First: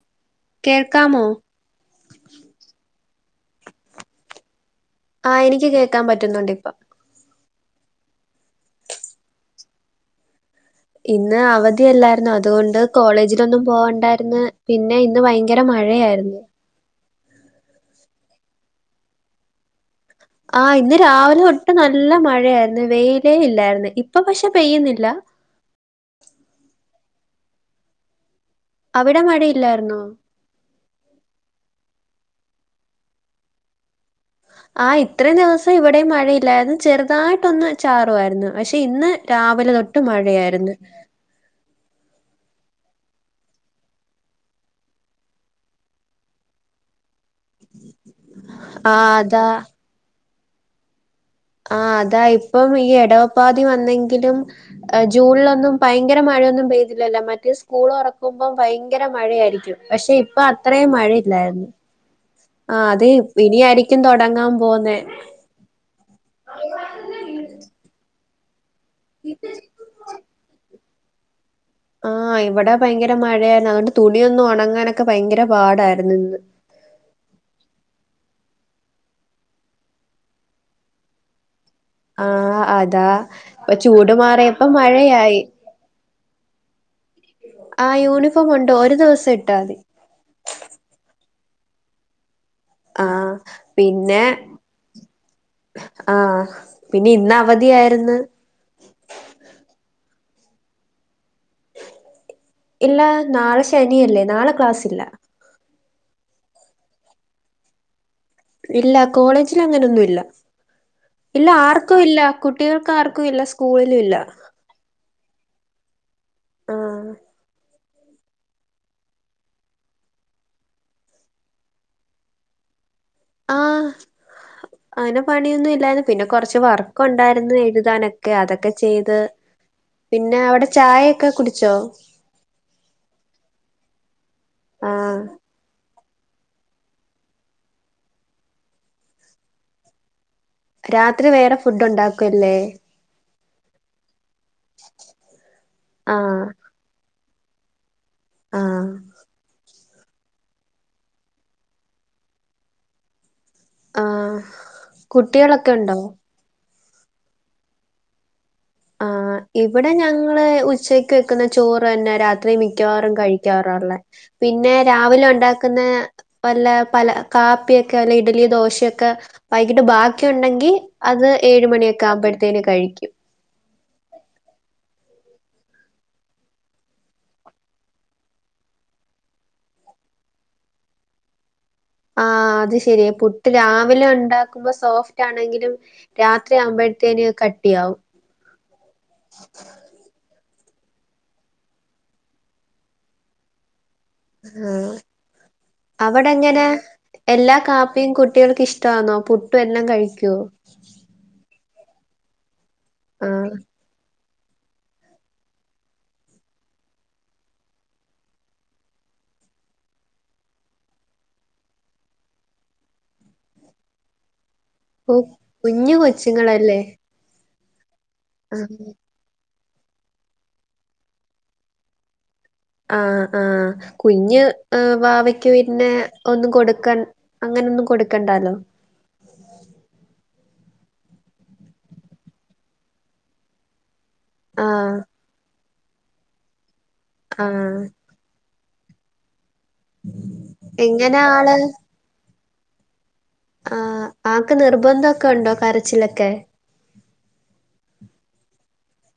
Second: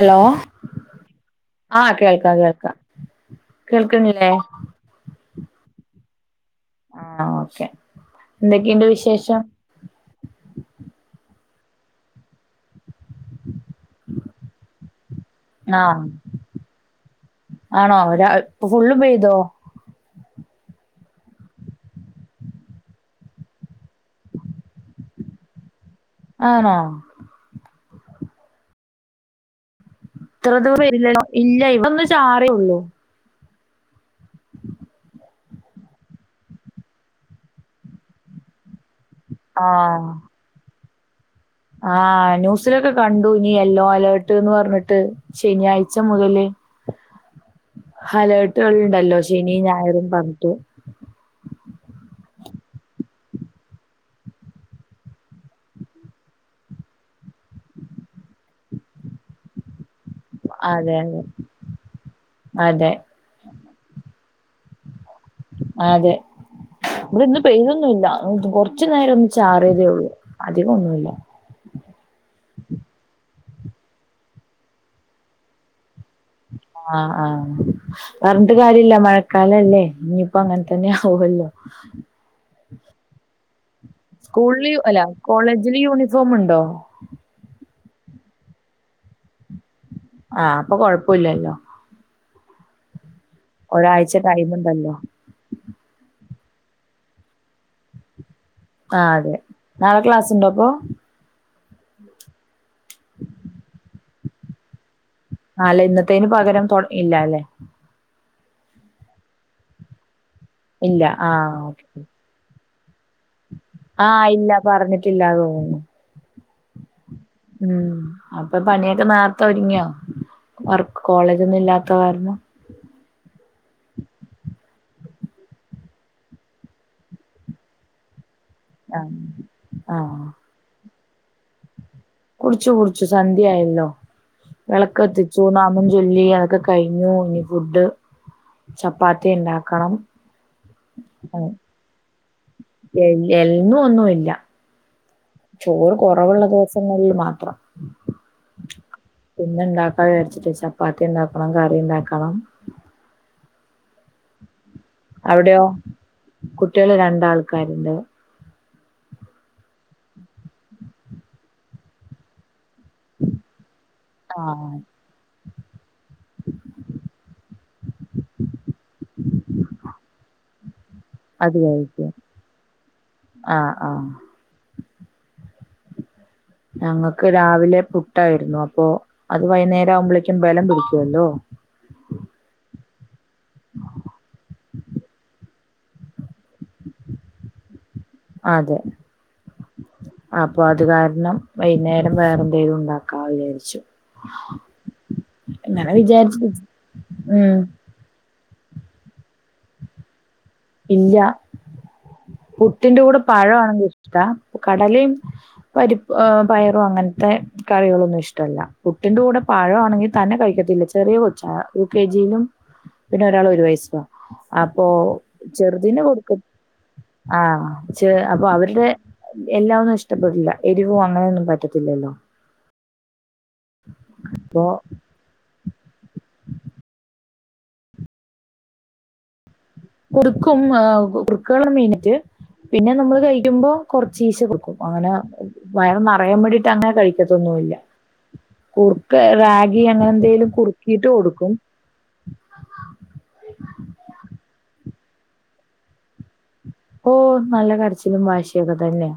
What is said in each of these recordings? Hello കേൾക്കാമോ ആഹ് കേൾക്കാം കേൾക്കാം കേൾക്കുന്നില്ലേ ആഹ് എനിക്ക് കേക്കാൻ പറ്റുന്നുണ്ട് ഇപ്പം ആഹ് ഓക്കെ എന്തൊക്കെയു ണ്ട് വിശേഷം ഇന്ന് അവധിയല്ലായിരുന്നോ അതുകൊണ്ട് കോളേജിലൊന്നും പോകണ്ടായിരുന്നു പിന്നെ ഇന്ന് വൈ ആഹ് ആണോ ഇപ്പ ഫുള്ളും പെയ്തോ ആഹ് ഇന്ന് രാവിലെ തൊട്ടും നല്ല മഴയായിരുന്നു വെയിലേ ഇല്ലായിരുന്നു ഇപ്പൊ പക്ഷെ പെയ്യുന്നില്ല ആണോ അവിടെ മഴ യില്ലായിരുന്നോ ഇത്ര ദൂരം വരില്ലോ ഇല്ല ഇപ്പോ ഒന്ന് ചെറിയേ ഉള്ളൂ ആ ഇത്രയും ദിവസം ഇവിടെയും മഴയില്ലായിരുന്നു ചെറുതായിട്ടൊന്ന് ചാറുവാ യിരുന്നു പക്ഷെ ഇന്ന് രാവിലെ തൊട്ട് ആഹ് മഴയായിരുന്നു ആഹ് ന്യൂസിലൊക്കെ കണ്ടു ഇനി യെല്ലോ അലേർട്ട് എന്ന് പറഞ്ഞിട്ട് ശനിയാഴ്ച മുതല് ആഹ് ഹലേർട്ടുകളുണ്ടല്ലോ അതാ ശനി ഞായരും പറഞ്ഞിട്ട് ആഹ് അതാ ഇപ്പം ഈ ഇടവപ്പാതി വന്നെങ്കിലും ജൂണിലൊന്നും ഭയങ്കര മഴയൊന്നും പെയ്തില്ലല്ലോ മറ്റേ സ്കൂൾ തു റക്കുമ്പോം ഭയങ്കര മഴയായിരിക്കും പക്ഷെ ഇപ്പൊ അതെ അത്രയും അതെ മഴയില്ലായിരുന്നു ആ അതെ അത് ഇനി ആയിരിക്കും തുട ങ്ങാൻ പോവുന്നെ അതെ ഇന്ന് പെയ്തൊന്നും ഇല്ല കൊറച്ചു നേരം ഒന്ന് ചാറിയതേ ഉള്ളൂ അധികൊന്നുമില്ല ആഹ് ഇവിടെ ഭയങ്കര മഴയായിരുന്നു അതുകൊണ്ട് തുണിയൊന്നും ഉണങ്ങാനൊക്കെ ഭയങ്കര പാടായിരുന്നു ഇന്ന് ആഹ് ആഹ് പറഞ്ഞിട്ട് കാര്യല്ല മഴക്കാലല്ലേ ഇനിയിപ്പോ അങ്ങനെ തന്നെ ആവല്ലോ ആഹ് അതാ പ്പൊ ചൂട് മാറിയപ്പോ സ്കൂളില് അല്ല മഴയായി കോളേജില് യൂണിഫോം ഉണ്ടോ ആ യൂണിഫോം ഉണ്ട് ഒരു ദിവസം ഇട്ടാ മതി ആഹ് അപ്പൊ കൊഴപ്പോ ഇല്ലല്ലോ ആഹ് ഒരാഴ്ച പിന്നെ ടൈം ഉണ്ടല്ലോ ആഹ് പിന്നെ ഇന്ന് അവധിയായിരുന്നു ആഹ് അതെ നാളെ ക്ലാസുണ്ടോ അപ്പൊ ഇല്ല നാളെ ശനിയല്ലേ നാളെ ക്ലാസ്സില്ല ആല്ല ഇന്നത്തേന് പകരം ഇല്ല അല്ലേ ഇല്ല കോളേജിൽ അങ്ങനെയൊന്നുമില്ല ഇല്ല ആഹ് ഓക്കെ ആർക്കും ഇല്ല കുട്ടികൾക്ക് ആർക്കും ഇല്ല സ് ആഹ് ഇല്ല പറഞ്ഞിട്ടില്ല തോന്നുന്നു ആഹ് ഉം അപ്പൊ പണിയൊക്കെ നാർത്ത ഒരുങ്ങിയോ വർക്ക് കോളേജ് ഒന്നും ഇല്ലാത കാരണം ആഹ് അങ്ങനെ പണിയൊന്നും ഇല്ലായിന്ന് പിന്നെ കൊറച്ച് വർക്ക് ഉണ്ടായിരുന്നു എഴുതാനൊക്കെ അതൊക്കെ ആഹ് ചെയ്ത് ആഹ് പിന്നെ അവിടെ ചായയൊക്കെ കുടിച്ചോ കുടിച്ചു കുടിച്ചു സന്ധ്യയായല്ലോ വിളക്ക് ആഹ് കത്തിച്ചൂ ന മം ചൊല്ലി അതൊക്കെ കഴിഞ്ഞു ഇനി ഫുഡ് ചപ്പാത്തി ഉണ്ടാക്കണം രാത്രി വേറെ ഫുഡ് ഉണ്ടാക്കുംല്ലേ എ എന്നും ഒന്നുല്ല ചോറ് കൊറവുള്ള ആഹ് ദിവസങ്ങളിൽ മാത്രം ആഹ് പിന്നെ ഇണ്ടാക്കാ വിചാരിച്ചിട്ട് ചപ്പാത്തിണ്ടാക്കണം കറിണ്ടാക്കണം ആഹ് അവിടെയോ? കുട്ടികളൊക്കെ ഉണ്ടോ കുട്ടികൾ രണ്ടാൾക്കാരുണ്ട് ആഹ് ഇവിടെ ഞങ്ങള് ഉച്ചക്ക് വെക്കുന്ന ചോറ് തന്നെ രാത്രി മിക്കവാറും കഴിക്കാറള്ളേ പിന്നെ ആഹ് രാവിലെ ഉണ്ടാക്കുന്ന വല്ല പല കാപ്പിയൊക്കെ അല്ല ഇഡലി ദോശയൊക്കെ വൈകിട്ട് ബാക്കിണ്ടെങ്കി അത് ഏഴ് മണിയൊക്കെ ആകുമ്പോഴഎടുത്തേന് കഴിക്കും. ആഹ് ആഹ് ഞങ്ങൾക്ക് രാവിലെ പുട്ടായിരുന്നു അപ്പൊ അത് വൈന്നേരം ആവുമ്പോളെക്കും ബലം പിടിക്കുല്ലോ ആഹ് അത് ശരിയ പുട്ട് രാവിലെ ഉണ്ടാക്കുമ്പോ സോഫ്റ്റ് ആണെങ്കിലും രാത്രി ആകുമ്പഴത്തേന് അത് കട്ടിയാവും അതെ അപ്പൊ അത് കാരണം വൈന്നേരം വേറെ എന്തെങ്കിലും ഉണ്ടാക്കാ വിചാരിച്ചു ആഹ് അങ്ങനെ വിചാരിച്ചിട്ട് അവടെങ്ങനെ എല്ലാ ഉം കാപ് പ്പീ കുട്ടികൾക്ക് ഇഷ്ടാന്നോ പുട്ടും എല്ലം കഴിക്കോ ഇല്ല പുട്ടിന്റെ കൂടെ പഴ ആഹ് ആണെങ്കി ഇഷ്ടാ കടലിം പരിപ്പ് പയറും അങ്ങനത്തെ കറികളൊന്നും ഇഷ്ടമല്ല പുട്ടിന്റെ കൂടെ പഴ ആണെങ്കിൽ തന്നെ കഴിക്കത്തില്ല ചെറിയ കൊച്ചാണ് യു കെ ജിയിലും പിന്നെ ഒരാൾ ഒരു വയസാ അപ്പൊ ഓ കുഞ്ഞു ചെറുതിന് കൊടുക്ക കൊച്ചുങ്ങളല്ലേ ആഹ് ച്ച് അപ്പൊ ആഹ് അവരുടെ എല്ലാം ഒന്നും ഇഷ്ടപ്പെടില്ല എരിവും അങ്ങനൊന്നും പറ്റത്തില്ലല്ലോ. ആഹ് ആഹ് കുഞ്ഞ് അപ്പൊ ഏഹ് വാവ ക്ക് പിന്നെ ഒന്നും കൊടുക്കൻ അങ്ങനെ ഒന്നും കൊടുക്കണ്ടല്ലോ കൊടുക്കും ആഹ് കുറുക്കുള്ള മീനിറ്റ് പിന്നെ നമ്മൾ കഴിക്കുമ്പോ കൊറച്ചീശെ കൊടുക്കും ആഹ് അങ്ങനെ വയറ് നിറയാൻ വേണ്ടീട്ട് അങ്ങനെ കഴിക്കത്തൊന്നുല്ല ആഹ് കുറുക്ക റാഗി അങ്ങനെ എന്തെലും കുറുക്കിട്ട് എങ്ങനെ കൊടുക്കും ആള് ആഹ് ആക്ക് നിർബന്ധോക്കെ ഉണ്ടോ കരച്ചിലൊക്കെ ഓഹ് നല്ല കരച്ചിലും വാശിയൊക്കെ തന്നെയ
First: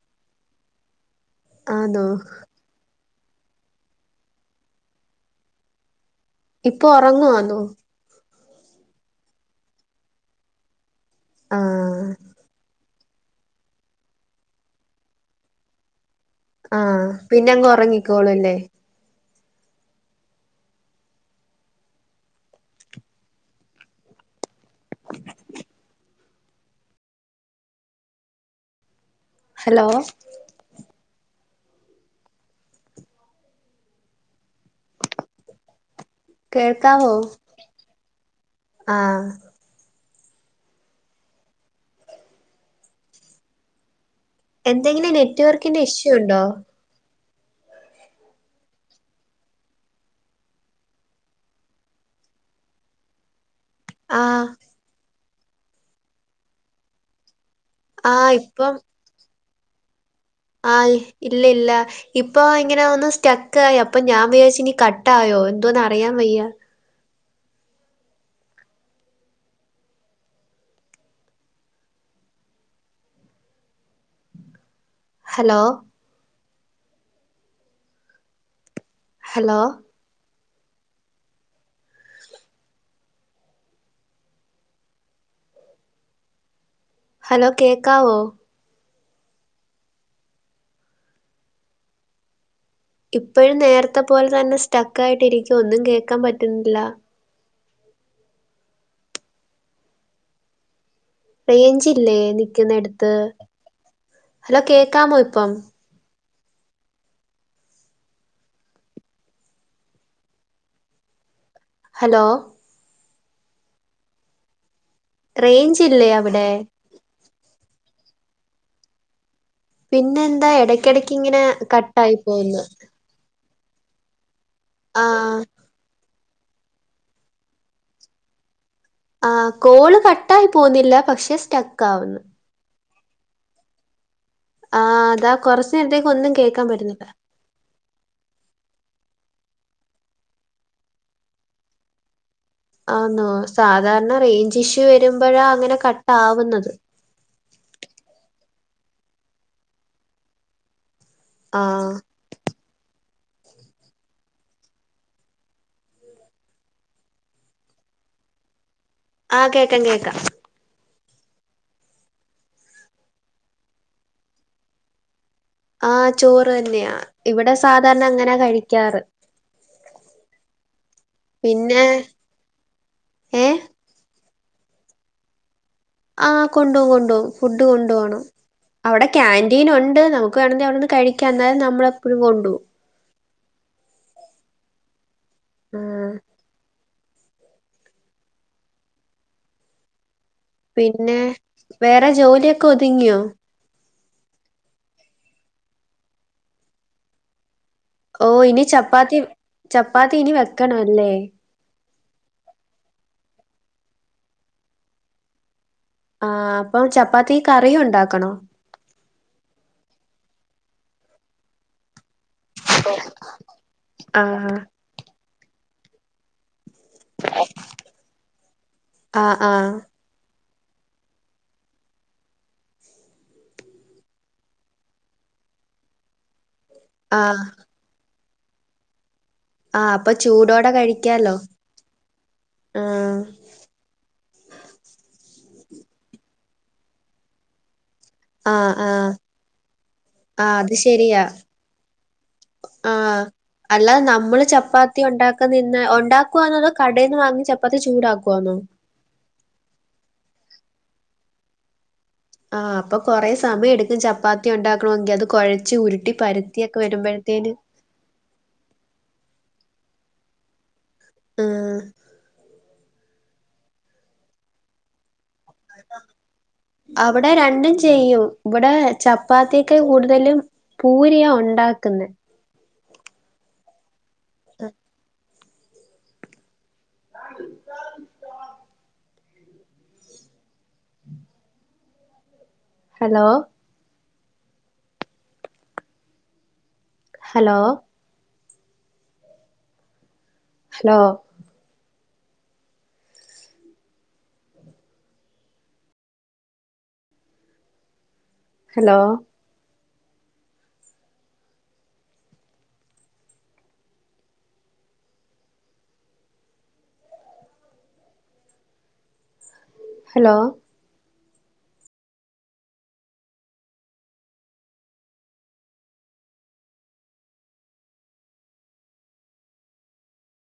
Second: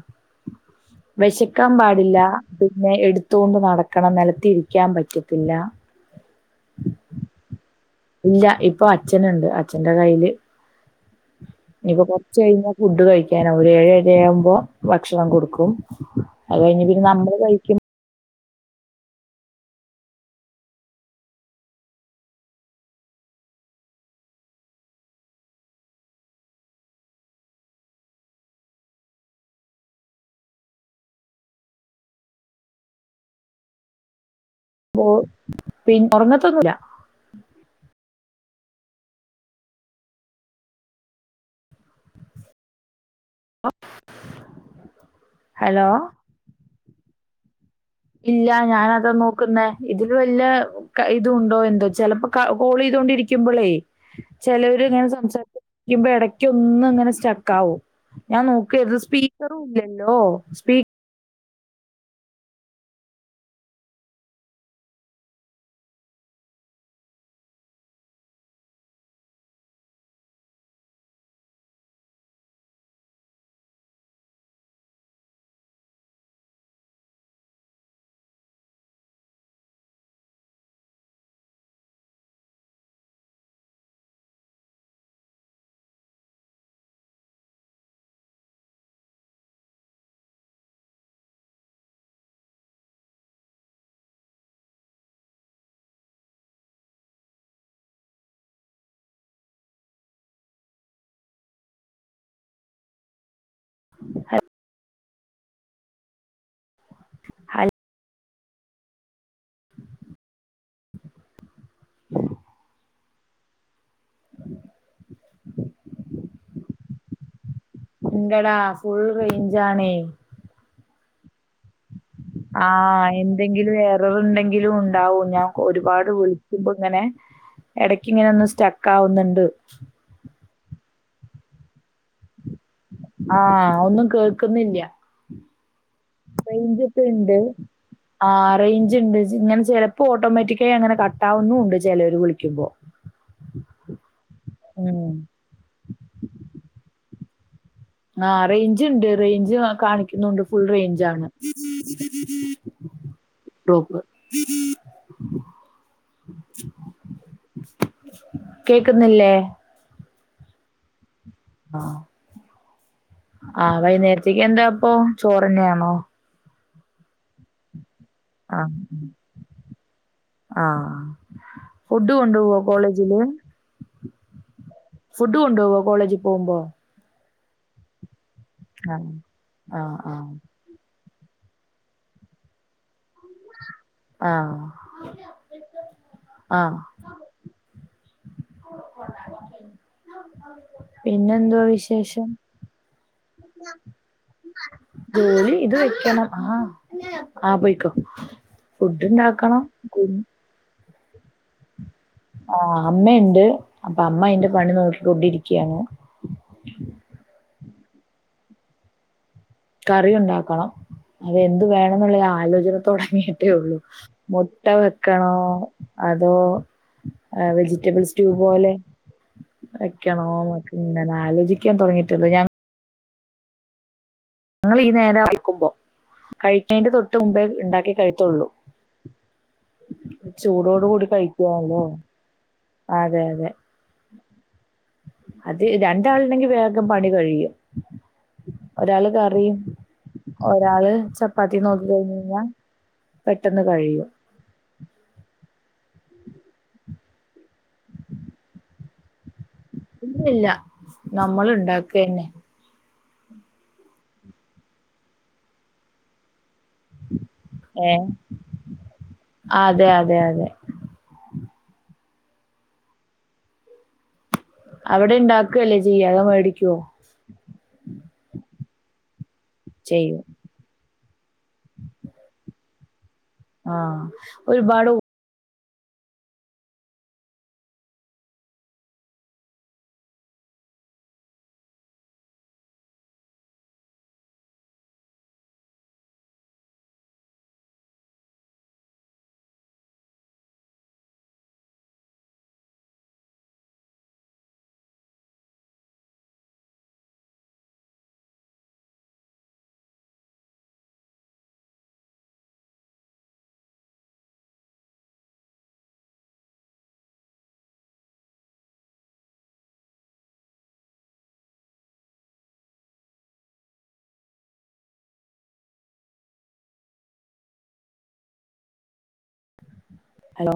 വെശക്കാൻ ആന്നോ പാടില്ല പിന്നെ എടുത്തൊണ്ട് നടക്കണം നെലത്ത് ഇരിക്കാൻ പറ്റത്തില്ല ഇപ്പൊ ഉറങ്ങുവാന്നോ ഇല്ല ഇപ്പൊ അച്ഛന്ണ്ട് അച്ഛന്റെ കയ്യില് ആഹ് ഇനിപ്പൊ കൊറച്ച് കഴിഞ്ഞ ഫുഡ് കഴിക്കാനാവും ഒരു ഏഴ് ഏഴരയാകുമ്പോ ഭക്ഷണം കൊടുക്കും അത് കഴിഞ് പിന്നെ നമ്മള് കഴിക്കും റങ്ങിക്കോളു അല്ലേ ഹലോ പോഹ് [unintelligible] കേക്കാവോ ആഹ് ഓഹ് എന്തെങ്കിലും നെറ്റ്‌വർക്കിന്റെ ഇഷ്യൂ ഉണ്ടോ ഇല്ല ഞാനതാ നോക്കുന്നേ ഇതില് വല്ല ക്ക ഇതൂണ്ടോ എന്തോ ചെലപ്പോ ക കോളയ്തോണ്ടിരിക്കുമ്പോളേ ആഹ് ചെലവര് ഇങ്ങനെ സംസരിക്കുമ്പോ എടക്ക് ഒന്ന് ഇങ്ങനെ സ്റ്റക്കാവും. ആഹ് ഞാൻ ഇപ്പം നോക്കിയത് സ്പീക്കറുല്ലല്ലോ ആഹ് ഇല്ല ഇല്ല ഇപ്പൊ ഇങ്ങനെ ഒന്ന് സ്റ്റക്കായി അപ്പൊ ഞാൻ വിചാരിച്ച് ഇനി കട്ടായോ എന്തോന്ന് അറിയാൻ വയ്യ ഹലോ ഹലോ ഹലോ കേക്കാവോ ഇപ്പഴും നേരത്ത പോലെ തന്നെ സ്റ്റക്കായിട്ടിരിക്കുവ ഒന്നും കേക്കാൻ പറ്റുന്നില്ല റെയ്ഞ്ചില്ലേ നിക്കുന്നെടുത്ത് ഹലോ കേക്കാമോ ഇപ്പം ഹൽ ഹലോ റെയ്ഞ്ചില്ലേ അവിടെ ഉങ്കടാ ഫുൾ റെയിഞ്ചാണേ പിന്നെന്താ എടയ്ക്കെടക്കിങ്ങനേ കട്ട് ആഹ് എന്തെങ്കിലും എററുണ്ടെങ്കിലും ഉണ്ടാവൂ ആഹ് ഞാ ഒരുപാട് വിളിക്കുമ്പോങ്ങനെ എടക്കിങ്ങനൊന്ന് സ്റ്റ ആഹ് കോള് കട്ടായി പോന്നില്ല പക്ഷെ സ്റ്റക്കാവുന്നു ആഹ് ഒന്നും കേൾ ആഹ് അതാ കുറച്ചു നേരത്തേക്കൊന്നും കേക്കാൻ പറ്റുന്നില്ല ദ് ആഹ് റെയിഞ്ചുണ്ട് ഇങ്ങനെ ചെലപ്പോ ഓട്ടോമാറ്റിക്കായി അങ്ങനെ കട്ടാവുന്നുവുണ്ട് ചിലര് വിളിക്കുമ്പോ ആന്നോ സാധാരണ റെയ്ഞ്ചിഷ്യു ഉം വെരുമ്പഴാ അങ്ങനെ കട്ടാവുന്നത് ആഹ് റെയ്ഞ്ചിണ്ട് റെയ്ഞ്ച് കാണിക്കുന്നുണ്ട് ഫുൾ റെയിഞ്ചാണ് ആഹ് ട്രോപ്പ് [unintelligible] കേക്കുന്നില്ലേ ആഹ് കേക്കാം കേക്കാം ആഹ്ഹാ ആഹ് വൈയ്ന്നേരത്തേക്കെന്താപ്പോ ചോറന്നെയാണോ ആഹ് ചോറ് തന്നെയാ ഇവിടെ സാധാരണ അങ്ങനാ ആഹ് കഴിക്കാറ് ആഹ് പിന്നെ ഫുഡ് കൊണ്ടോവോ കോളേജില് ഏഹ് ഫുഡ് കൊണ്ടോവോ കോളേജി ആഹ് പോവുമ്പോ കൊണ്ടോം കൊണ്ടോവും ഫുഡ് കൊണ്ടു പോണം അവിടെ ആഹ് ആഹ് കാന്റീനൊണ്ട് നമുക്ക് ആഹ് വേണങ്കി അവിടിരുന്ന് കഴിക്കാം എന്നാലും നമ്മള് എപ്പോഴും കൊണ്ടോവും ആഹ് ആഹ് ആഹ് [unintelligible] പിന്നേ പിന്നെന്തുവാ വേറെ വിശേഷം ജോലിയെക്കൊതുങ്ങിയോ ജോലി ഇത് വയ്ക്കണം ഹാ ആഹ് പൊയ്ക്കോ ഓ ഇനി ചപ്പാത്തി ചപ്പാത്തി ഇനി വെക്കണവല്ലേ ആഹ് അമ്മയുണ്ട് അപ്പ അമ്മ അയിന്റെ പണി നോക്കിക്കൊണ്ടിരിക്കയാണ് ആഹ് അപ്പം ചപ്പാത്തി കറിയും ഒണ്ടാക്കണോ കറിയുണ്ടാക്കണം അതെന്തു വേണെന്നുള്ളയാലോ ഇവ്ടെ തൊടങ്ങീഹ്ട്ടേള്ളൂ ആഹ് മുട്ട വെക്കണോ അതോ ആഹ് വെജിറ്റബിൾ സ്റ്റൂ പോലെ ആഹ് ആഹ് ക്കണോന്നെക്കെങ്ങനാലോചിക്കാൻ തൊടങ്ങീട്ടേള്ളു ഞാൻ ഞങ്ങള് ഈ നേരവാ കഴിക്കുമ്പോ കഴിക്കണേന്റെ തൊട്ട് ആഹ് മുമ്പേ ഉണ്ടാക്കി കഴിക്കൂള്ളൂ ആഹ് അപ്പൊ ചൂടോടെ ചൂടോട് കൂടി കഴിക്കാലോ കഴിക്കാണോ, ആഹ് അതെ അതെ. അത് രണ്ടാളുണ്ടെങ്കി വേഗം പണി കഴിയും ആഹ് ആഹ് ഉം ആഹ് അത് ഒരാള് ശരിയാ ചപ്പാത്തി നോക്കി കഴിഞ്ഞ് കഴിഞ്ഞാ ആഹ് പെട്ടെന്ന് അല്ലാതെ കഴിയും നമ്മള് ചപ്പാത്തി ഉണ്ടാക്കുന്ന നിന്ന് ഉണ്ടാക്കുവാണോ അതോ കടേന്ന് വാങ്ങി ചപ്പാത്തി ചൂടാക്കുവാണോ ഇല്ലില്ല നമ്മൾ ഉണ്ടാക്കുക തന്നെ. ആഹ് അപ്പൊ കൊറേ സമയം എടുക്കും ചപ്പാത്തി ഉണ്ടാക്കണോങ്കിൽ അത് കൊഴച്ച് ഉരുട്ടി പരുത്തി ഒക്കെ വരുമ്പോഴത്തേനും ഏ അതെ അതെ അതെ ഉം അവിടെ ഉണ്ടോ? അവിടെ രണ്ടും ചെയ്യും ഇവിടെ ചപ്പാത്തിയേക്കാൾ ചെയ്യും കൂടുതലും പൂരിയ ഒണ്ടാക്ക്ന്നേ. ആ ഒരുപാട് ഉ [unintelligible] hello hello hello hello hello hello